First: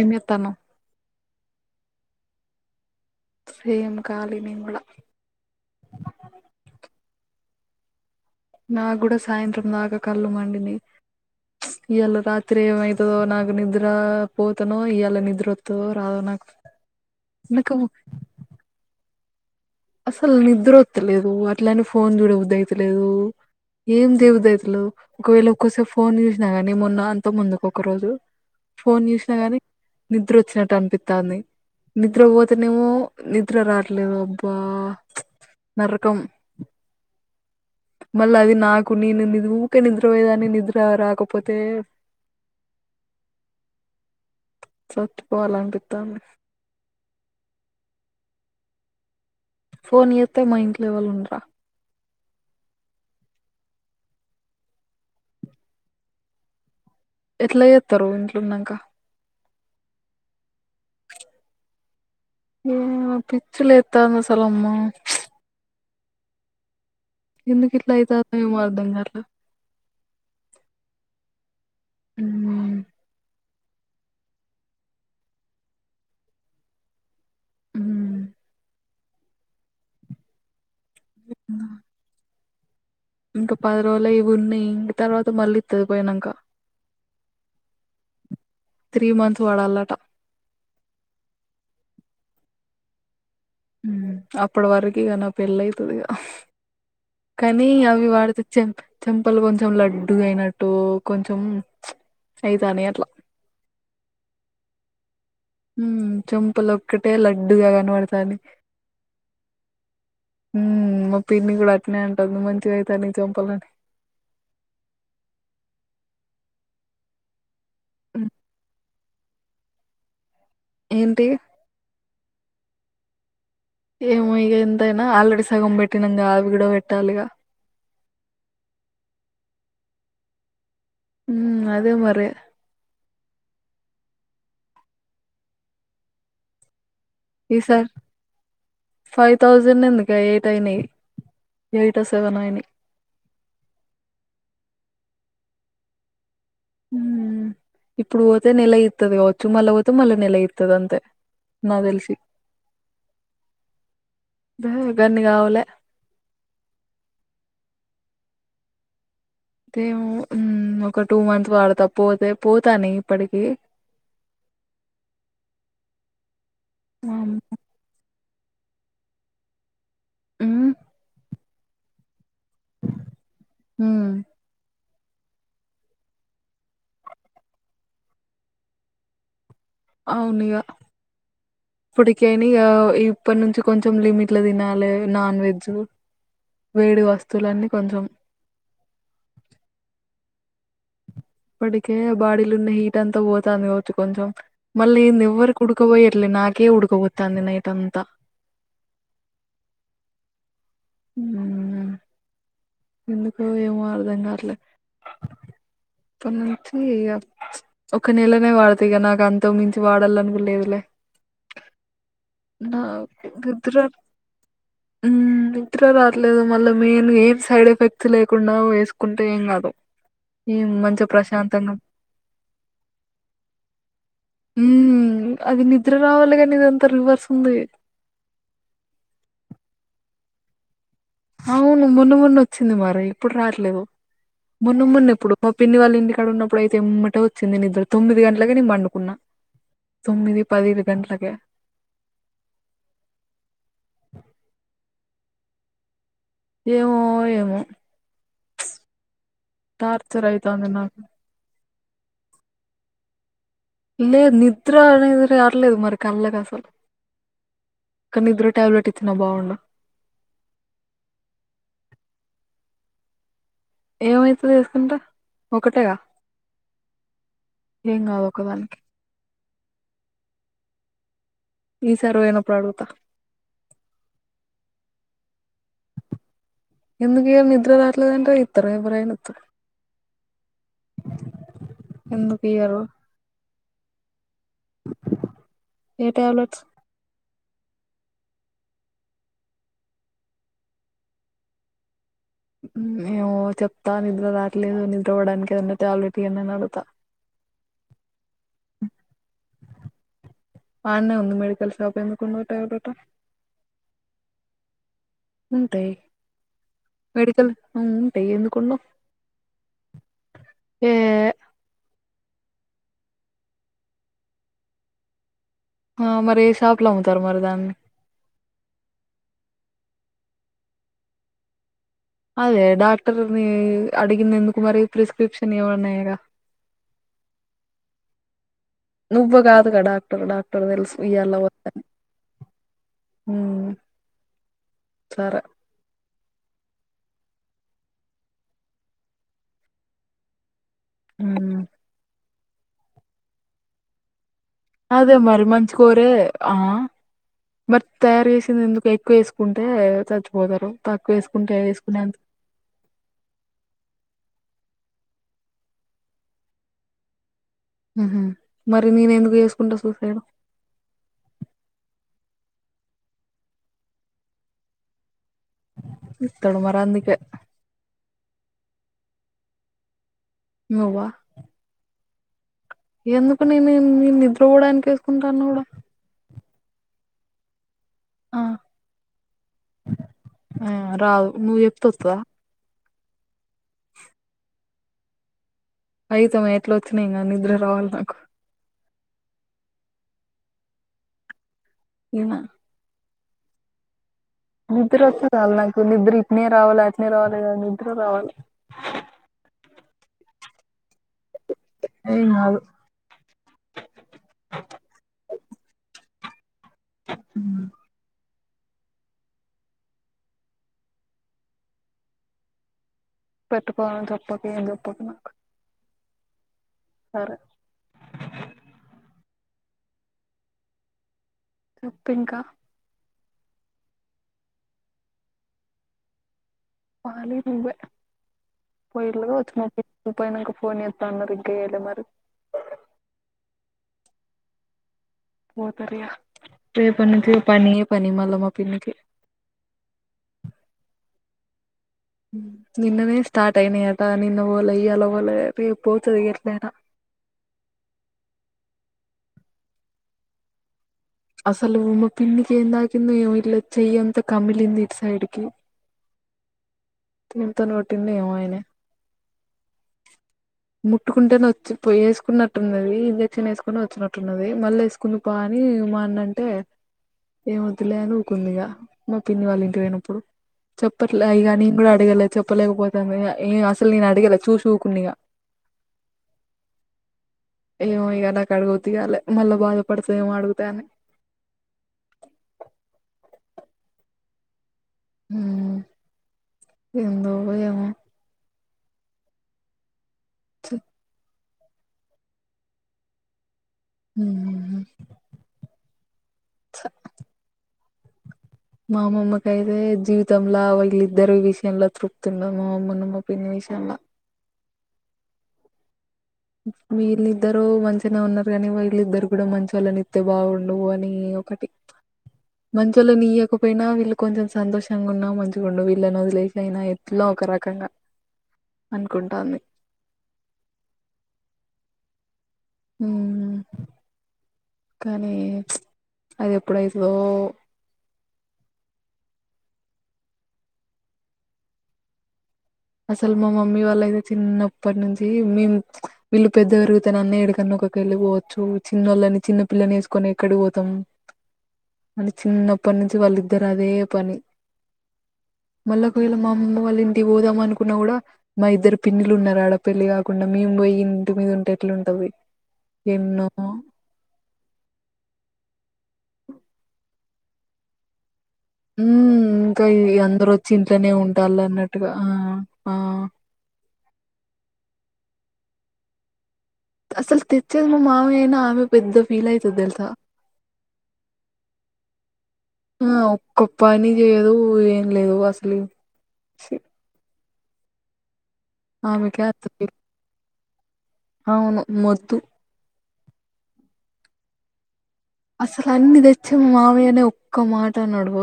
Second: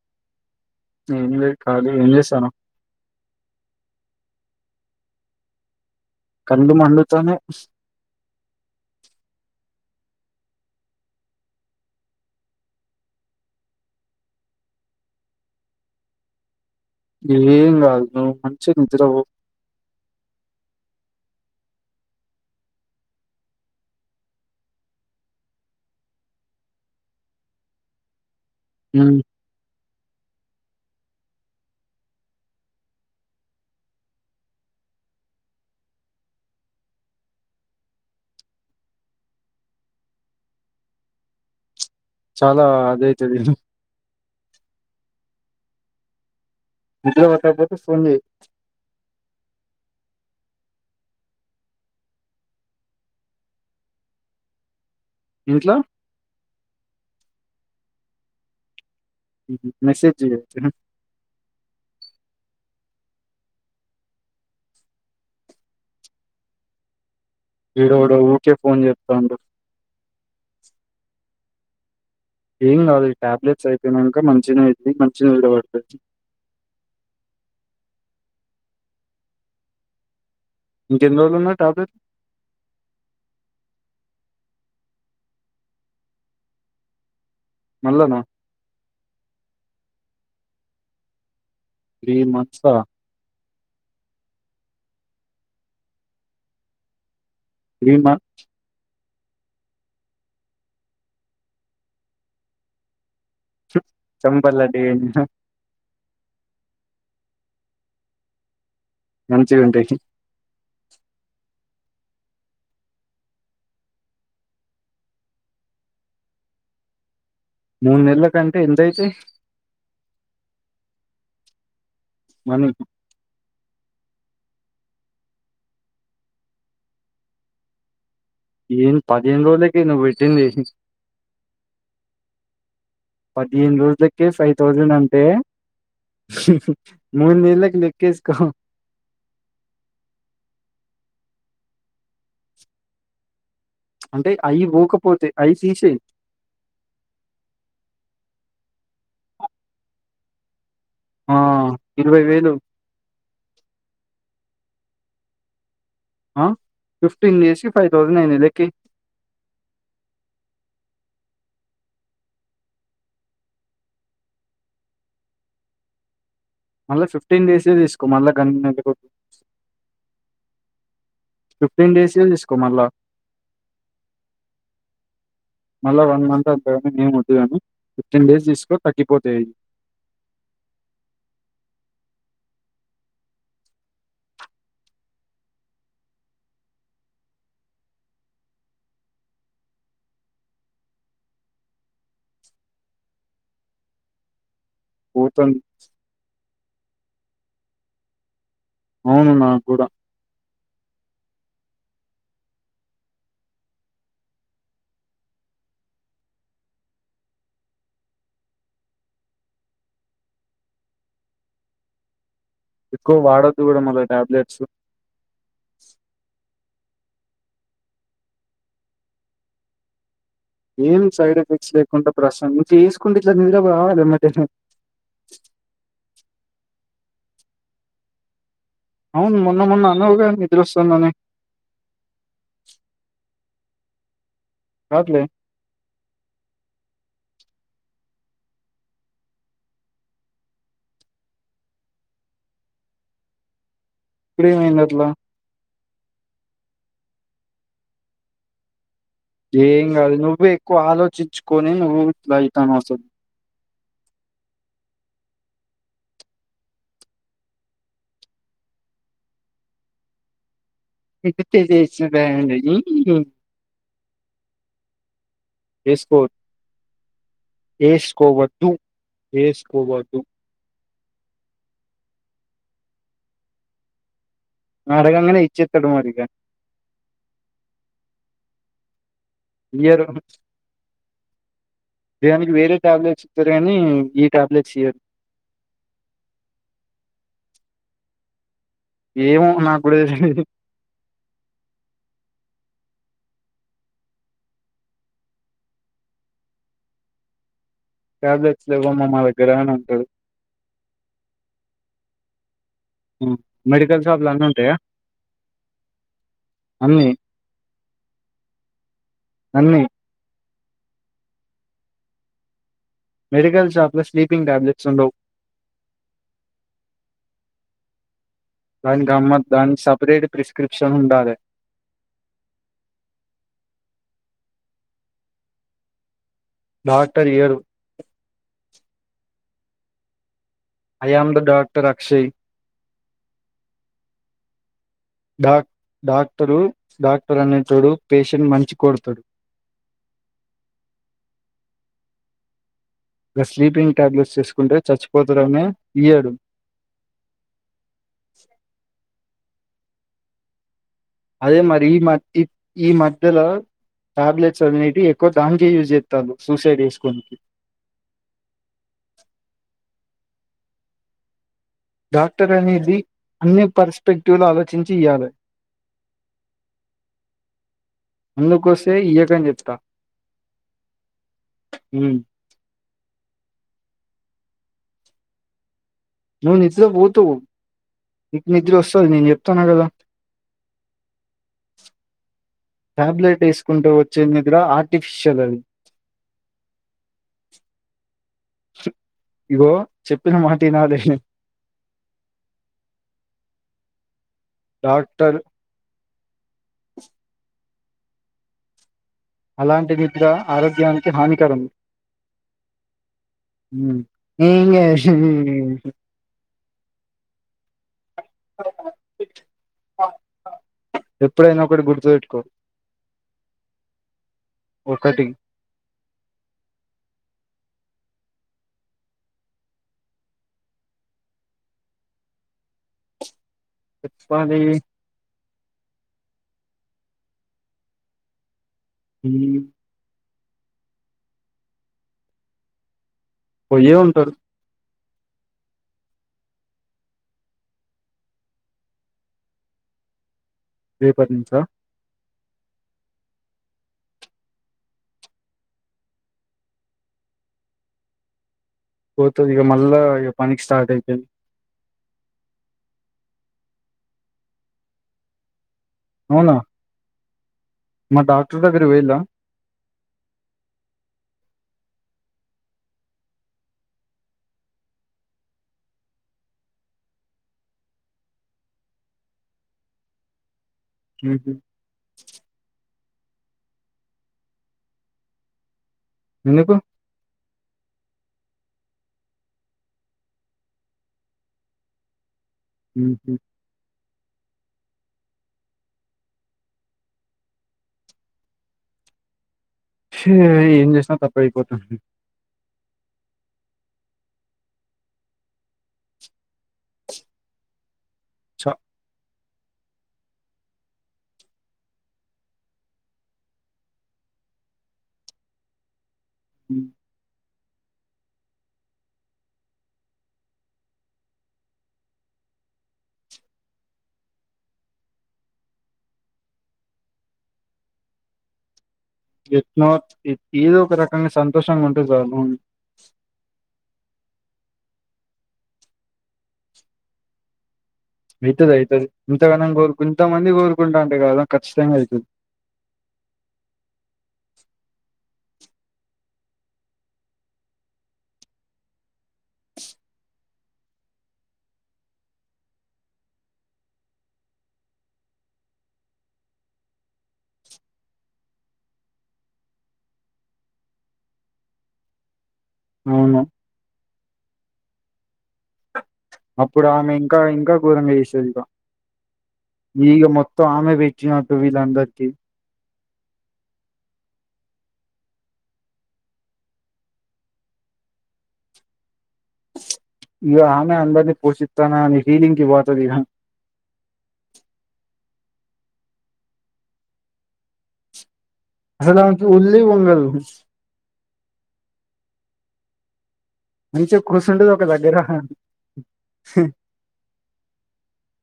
ఏం చెత్తాన్నావ్ ఏం లే ఖాళీ ఏం చేస్తాను సేమ్ ఖాళీ నేను కూడా కళ్ళు మండుతున్నాయ్ నాకు కూడా సాయంత్రం దాకా కళ్ళుమండినయ్ ఇయ్యాల రాత్రి ఏమైతదో నాకు నిద్ర పోతనో ఇయ్యాల నిద్ర వత్తదో రాదో నాకు ఏం నాకు కాదు నువ్వు మంచిగ నిద్రవో అసలు నిద్ర వస్తలేదు అట్లనే ఫోన్ చూడబుద్దైతలేదు ఏం దేవుదట్లు ఒకవేళ ఒక్కోసారి ఫోన్ చూసినా గానీ మొన్న అంత ముందుకు ఒక్కొక రోజు ఫోన్ ఉమ్ చూసినా గాని నిద్ర వచ్చినట్టు అనిపిస్తంది నిద్ర పోతేనేమో నిద్ర రావట్లేదు అబ్బా నరకం మళ్ళీ అది నాకు నేను ని ఊకే నిద్రపోయేదాని నిద్ర రాకపోతే చాలా అదైతది చచ్చిపోవాలనిపితంది నిద్ర పట్టకపోతే ఫోన్ చెయ్ ఫోన్ చేస్తే మా ఇంట్లో ఎవరు ఉండర ఇంట్లో ఎట్లా ఏతారు ఇంట్లో ఉన్నాక మెసేజ్ చెయ్యి అయితే ఏ పిచ్చి లేస్తుంది అసలు అమ్మో ఎందుకు ఇట్లా వీడోడు అవుతుందో ఊకే ఏమో ఫోన్ అర్థంకావట్లే చేత్తాండు అ ఏం కాదు టాబ్లెట్స్ అయిపోయినాక మంచిగానే ఐదీ మంచిగానే నిదపడుతుంది ఉ ఇంకా ఎన్ని రోజులు ఉన్నా టాబ్లెట్ ఇంకా పది రోజులు ఉన్నాయి తర్వాత మళ్ళీ ఇత్తది పోయినాంక మళ్ళనా త్రీ మంత్స్ వాడాలట త్రీ మంత్స్ అప్పటి వరకు ఇక నా పెళ్ళ అయితుంది ఇగా కానీ త్రీ అవి మంత్స్ వాడితే చెం చెంపలు కొంచెం లడ్డు అయినట్టు కొంచెం అయితానే అట్లా చ్ చెంపలు లడ్డు చంపలు ఒక్కటే లడ్డుగా కనపడతి గంచి గంటే ఉ మా పిన్ని కూడా అట్నే అంటుంది మంచిగా అవుతా చంపాలని మూడు నెలల హ్మ్ కంటే ఎంతయితే ఏంటి మన ఏమో ఇక ఎంతైనా ఆల్రెడీ సగం పెట్టినం ఆవి కూడా పెట్టాలిక ఏం పదిహేను రోజులకి నువ్వు పెట్టింది అదే మరి పదిహేను రోజులకే ఫైవ్ థౌజండ్ అంటే మునెలకి ఈసారి లేకఏసుకో ఫైవ్ థౌజండ్ ఎందిక ఎయిట్ అయినా ఎయిట్ సెవెన్ అయినా అంటే అయి పోకపోతే అయి తీసేయి ఇప్పుడు పోతే నెల ఇతుది కావచ్చు మళ్ళా పోతే మళ్ళీ నెల ఇస్తుది అంతే ఆ! నాకు తెలిసి గన్ని కావాలే ఆ ఫిఫ్టీన్ డేసి ఫైవ్ థౌసండ్ అయింది లేకేయ్ అేమ ఒక టూ మంత్ వాడతా పోతే పోతాను ఇప్పటికి మళ్ళీ ఫిఫ్టీన్ వామ్మో డసే తీసుకో మళ్ళ గ ఉమ్ ఫిఫ్టీన్ డేస్ ఏ చేసుకో మళ్ళ హ మళ్ళా వన్ మంత్ అంతగాని మేముద్దుగాని ఫిఫ్టీన్ డేస్ తీసుకోని తగ్గిపోతాయిది అవునగా పొడికాయినా ఇ ఇప్పటి నుంచి కొంచెం లిమిట్లు తినాలి నాన్ వెజ్ వేడి వస్తువులన్నీ కొంచెం ఇప్పటికే బాడీలు ఉన్న హీట్ అంతా పోతాంది కావచ్చు కొంచెం మళ్ళీ ఎవ్వరి పోతుంది. కుడ్ క బోయి ఇట్ల నాకే ఉుడుకబోతంది నైట్ అంత అవును నాకూడ ఉ ఎందుకు ఏమో అర్ధం కాట్లే అంతే ఇగ ఒక నెలనే వాడతా ఇగ నాకు అంతకుమించి వాడాలను కూడా లేదులే ఎక్కువ నాకు వాడొద్దు నిద్ర గూడా మళ్ళా టాబ్లెట్స్. అండి నిద్ర రాట్లేదు మళ్ళీ మెయిన్ ఏం సైడ్ ఎఫెక్ట్స్ లేకుండా వేసుకుంటే ఏం కాదు ఏం మంచిగా సైడ్ ప్రశాంతంగా ఎఫెక్ట్స్ లేకుండా ప్రసం ను చేసుకుంటే ఇట్లా నిద్ర రావాలి [unintelligible] హ్మ్ అది నిద్ర రావాలి కానీ ఇదంతా రివర్స్ ఉంది అవును మొన్న మొన్న అన్నావుగా నిద్ర వస్తుంది అని అవును మొన్న మొన్న వచ్చింది మరి ఇప్పుడు రాట్లేదు మొన్న మొన్న రాట్లే ఎప్పుడు మా పిన్ని వాళ్ళ ఇంటికాడ ఉన్నప్పుడుయితే ఎమ్మటే వచ్చింది నిద్ర తొమ్మిది గంటలకే నేను పండుకున్నా తొమ్మిది పది గంట్లకే ఇప్పుడేమైంది అట్లా ఏమో ఏమో ఏం కాదు టార్చర్ నువ్వే అయితాంది ఎక్కువ నాకు ఆలోచించుకొని నువ్వు ఇట్లా అయితన్నావు అసలు లేదు నిద్ర అనేది రాట్లేదు మరి కళ్ళకి అసలు కానీ నిద్ర టాబ్లెట్ ఇచ్చిన బాగుండు మెడిటేషన్ రాయండి ఊ ఏమైతదో ఏసుకుంట ఒకటేగా వేసుకో ఏం కాదు వేసుకోవద్దు ఒకదానికి వేసుకోవద్దు ఈసారి పోయినప్పుడు అడుగుతా అడగలనే ఇచ్చేత్తడు మరి ఇగ ఎందుకు ఇయ్య నిద్ర రాట్లేదంటే ఇత్తరు ఎవరైనా ఇయ్యరు ఎందుకు దేనికి వేరే ఇయ్యరు టాబ్లెట్స్ ఇస్తరు కానీ ఈ టాబ్లెట్స్ ఇయ్యరు ఏ ట్యాబ్లెట్స్ ఏమో నాకూడా తెలీదు ఏమో చెప్తా నిద్ర రాట్లేదు నిద్ర పోవ్వడానికి ఏదన్న టాబ్లెట్ ఇయ్యండి అని అడగుతా [unintelligible] ట్యాబ్లెట్స్ లేవమ్మా మా దగ్గర అని అంటాడు ఆన్నే ఉంది మెడికల్ షాప్ ఎందుకు ఉండవు టాబ్లెట్ ఉ మెడికల్ షాప్ లో అన్నీ ఉంటాయా ఉంటాయి అన్ని మెడికల్ ఉంటాయి ఎందుకుండవు అన్నీ ఏ మెడికల్ షాప్ లో స్లీపింగ్ టాబ్లెట్స్ ఉండవు మరి ఏ షాప్ లో అమ్ముతారు మరి దాన్ని దానికి అమ్మద్ దానికి సపరేట్ ప్రిస్క్రిప్షన్ ఉండాలే అదే డాక్టర్ ని అడిగింది ఎందుకు మరి ప్రిస్క్రిప్షన్ ఎవ్వన్నాయగా డాక్టర్ ఇయ్యడు నువ్వు కాదుగా డాక్టర్ డాక్టర్ తెల్సు ఐ ఆమ్ ఇయ్యల ద వద్దని డాక్టర్ అక్షయ్ ఊ డా డాక్టరు డాక్టర్ అనేటోడు పేషెంట్ మంచి కొడుతడు ఊ గా స్లీపింగ్ టాబ్లెట్స్ ఏస్ అదే మరి మంచి కోరే మరి తయారు చేసింది ఎందుకు ఎక్కువ వేసుకుంటే చచ్చిపోతారు తక్కువ [unintelligible] అదే మరి ఈ వేసుకునే అంత [unintelligible] ఈ మధ్యలో టాబ్లెట్స్ అనేవి ఎక్కువ [unintelligible] యూజ్ చేస్తారు సూసైడ్ చేసుకోనికి హు మరి నేను ఎందుకు చేసుకుంటా సూసైడ్ డాక్టర్ అనేది అన్ని పర్స్పెక్టివ్ లో ఆలోచించి ఇయ్యాలే ఇతడు మరి అందుకే [unintelligible] వస్తే ఇయకని చెప్తా నువ్వ హు ఎందుకు నేను మీ నిద్ర పోడానికి వేసుకుంటాను కూడా నువ్వు నిద్ర పోతావ్ ఆ ఇక నిద్ర వస్తది నేను చెప్తాన కదా ఆ రాదు నువ్వు చెప్తే వత్తదా టాబ్లెట్ వేసుకుంటే వచ్చే నిద్ర ఆర్టిఫిషియల్ అది [unintelligible] ఎట్లా వచ్చినాయి కానీ నిద్ర రావాలి నాకు ఇగో చెప్పిన మాట ఇనలే ఇన నిద్ర వస్తే డాక్టర్ కావాలి నాకు నిద్ర ఇప్పునే రావాలి అతనే రావాలి కదా నిద్ద్ర రావాల అలాంటి నిద్ర ఆరోగ్యానికి హానికరం ఏం కాదు ఏ హు ఎప్పుడైన ఒకటి గుర్తు పెట్టుకో పెట్టుకోను చెప్పకు ఏం చెప్పక ఒకటి నాకు సరే చొప్పు ఇంక చెప్పాలీ [unintelligible] నువ్ ఉమ్, పోయినంక ఫోన్ ఏస్త అన్నరు ఇంక ఎయ్యలే మరి పొయ్యే ఉంటరు పోతరు ఇగ రేపటి నుంచి ఇగ పనే పని మళ్ళ మా పిన్నికి రేపటి నుంచ ఉ నిన్ననే స్టార్ట్ అయినయట నిన్న బోలె ఇయ్యాల బోలే రేప్ పోతది ఇగ ఎట్లయిన పోతది ఇగ మళ్ళా ఇగ పనికి స్టాట్ అయితది అసలూ మా పిన్నికి ఏం తాకిందో ఏమో ఇట్ల చెయ్యంత కమిలింది ఇటు సైడు కి అవునా ఇంత నో మా డాక్టర్ దగ్గరికి పొయ్యిల ముట్టుకుంటే నొచ్ చు ఏసుకున్నట్టున్నదీ ఇంజెక్షన్ ఏసుకొని ఒచ్చినట్టున్నది మళ్ళ ఏస్ [unintelligible] అనీ మా అన్నంటే ఏమొద్దులే అని ఊకున్న ఇగ మా పిన్ని వాళ్ళ ఇంటికి బొయినప్పుడు చెప్పట్లే ఇగ నీక్ గుడా అడిగలే చెప్పలేకపోతాముగ అని ఇగ అసలు నిను అడిగలే చూసి ఊకున్న ఇగ ఎందుకు ఏమో ఇగ నాకు అడుగు [unintelligible] మళ్ళ బాధపడతవేమో అడుగుతే అని ఊహు ఊహూ ఏందో ఏమో చి ఇగ ఏం చేసినా తప్పు అయిపోతుంది ఊహ్ ఛ చ మా అమ్మమ్మకు ఐతే జీవితంల వీళ్ళద్దరు విషయంల తృప్తి ఉండదు మా అమ్మమ్మ మా పిన్ని విషయంల వీళ్లిద్దరూ ఇద్దరూ మంచిగనే ఉన్నరు గనీ వీళ్ళద్దరికి గుడా మంచోళ్ళని ఇత్తె బావుండూ అని ఒకటి [inaudible] మంచోళ్ళని ఇయ్యక పోయినా వీళ్ళు కొంచెం సంతోషంగా ఉన్నా మంచిగుండు వీళ్ళని ఒదిలేసి అయినా ఎట్లా ఒక రకంగా అనుకుంటాంది నాట్ ఏ ఏదో ఒక రకంగా సంతోషంగా ఉంటే జాలు హూ కనీ ప్చ్ అది ఎప్పుడైతదో అయితది అయితది ఇంతగనం గోరుకుంట ఇంత మంది కోరుకుంటరూ కదా ఖచ్చితంగా అయితది అసలు మా మమ్మీ వాళ్ళయితే చిన్నప్పటి నుంచి మేం ప్చ్ వీళ్ళు పెద్ద పెరిగుతేనన్న ఏడికన్న ఒక కెల్లి బోవచ్చు చిన్నోళ్ళని చిన్న పిల్లని ఏసుకొని ఎక్కడి బోతం అని చిన్నప్పటి నుంచి వాళ్ళిద్దరు అదే పని మళ్ల ఒక వేల మా అమ్మమ్మ వాళ్ళ ఇంటికి బోదాం అనుకున్న గుడా మా ఇద్దరు పిన్నిలున్నరు ఆడ పెళ్లి గాకుండా మేము బొయ్యి ఇంటి మీద ఉంటే ఎట్లుంటది అవును ఎన్నో అప్పుడు ఆమె ఇంకా ఇంకా ఘోరంగ జేసేదిగ ఊమ్ ఇంక ఈ అందరు ఒచ్చి ఆమె ఇంట్లోనే పెట్టినట్టు ఉంటాలన్నట్టుగా ఆ వీళ్ళందరికీ ఆ అసలు తెచ్చేది మా మామయ్య అయినా ఆమె పెద్ద ఫీల్ అయితది దెలుసా ఇగ ఆమె అందరిని పోషిస్తాన్నా అని ఫీలింగ్ కి పోతది ఇగ ఒ పని జేయదూ ఏం లేదు అసలు ఛీ ఆమెకే అసలామెకు అంత ఉల్లీ ఫీల్ ఉండదు ఉహు అవును మొద్దు మంచిగా కుసుంటది ఒక దగ్గర అసలు అన్ని దెచ్చిన మామయ్యనే ఒక్క మాట అనడు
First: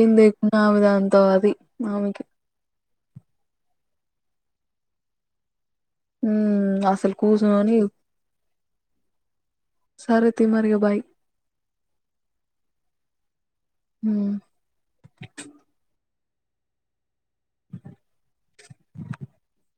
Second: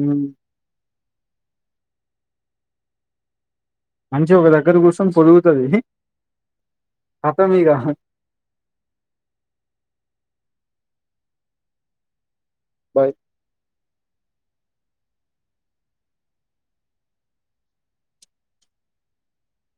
ఏం దె నా మీదా అంతా అది మామయ్యకి మంచిగా ఒక దగ్గర కూర్సొనీ పొరుగుతుంది ఉమ్ అసలు కుసోనిదూ సారేతి మరిగా బాయ్ బాయ్ ఉమ్ హా ఉంచ హ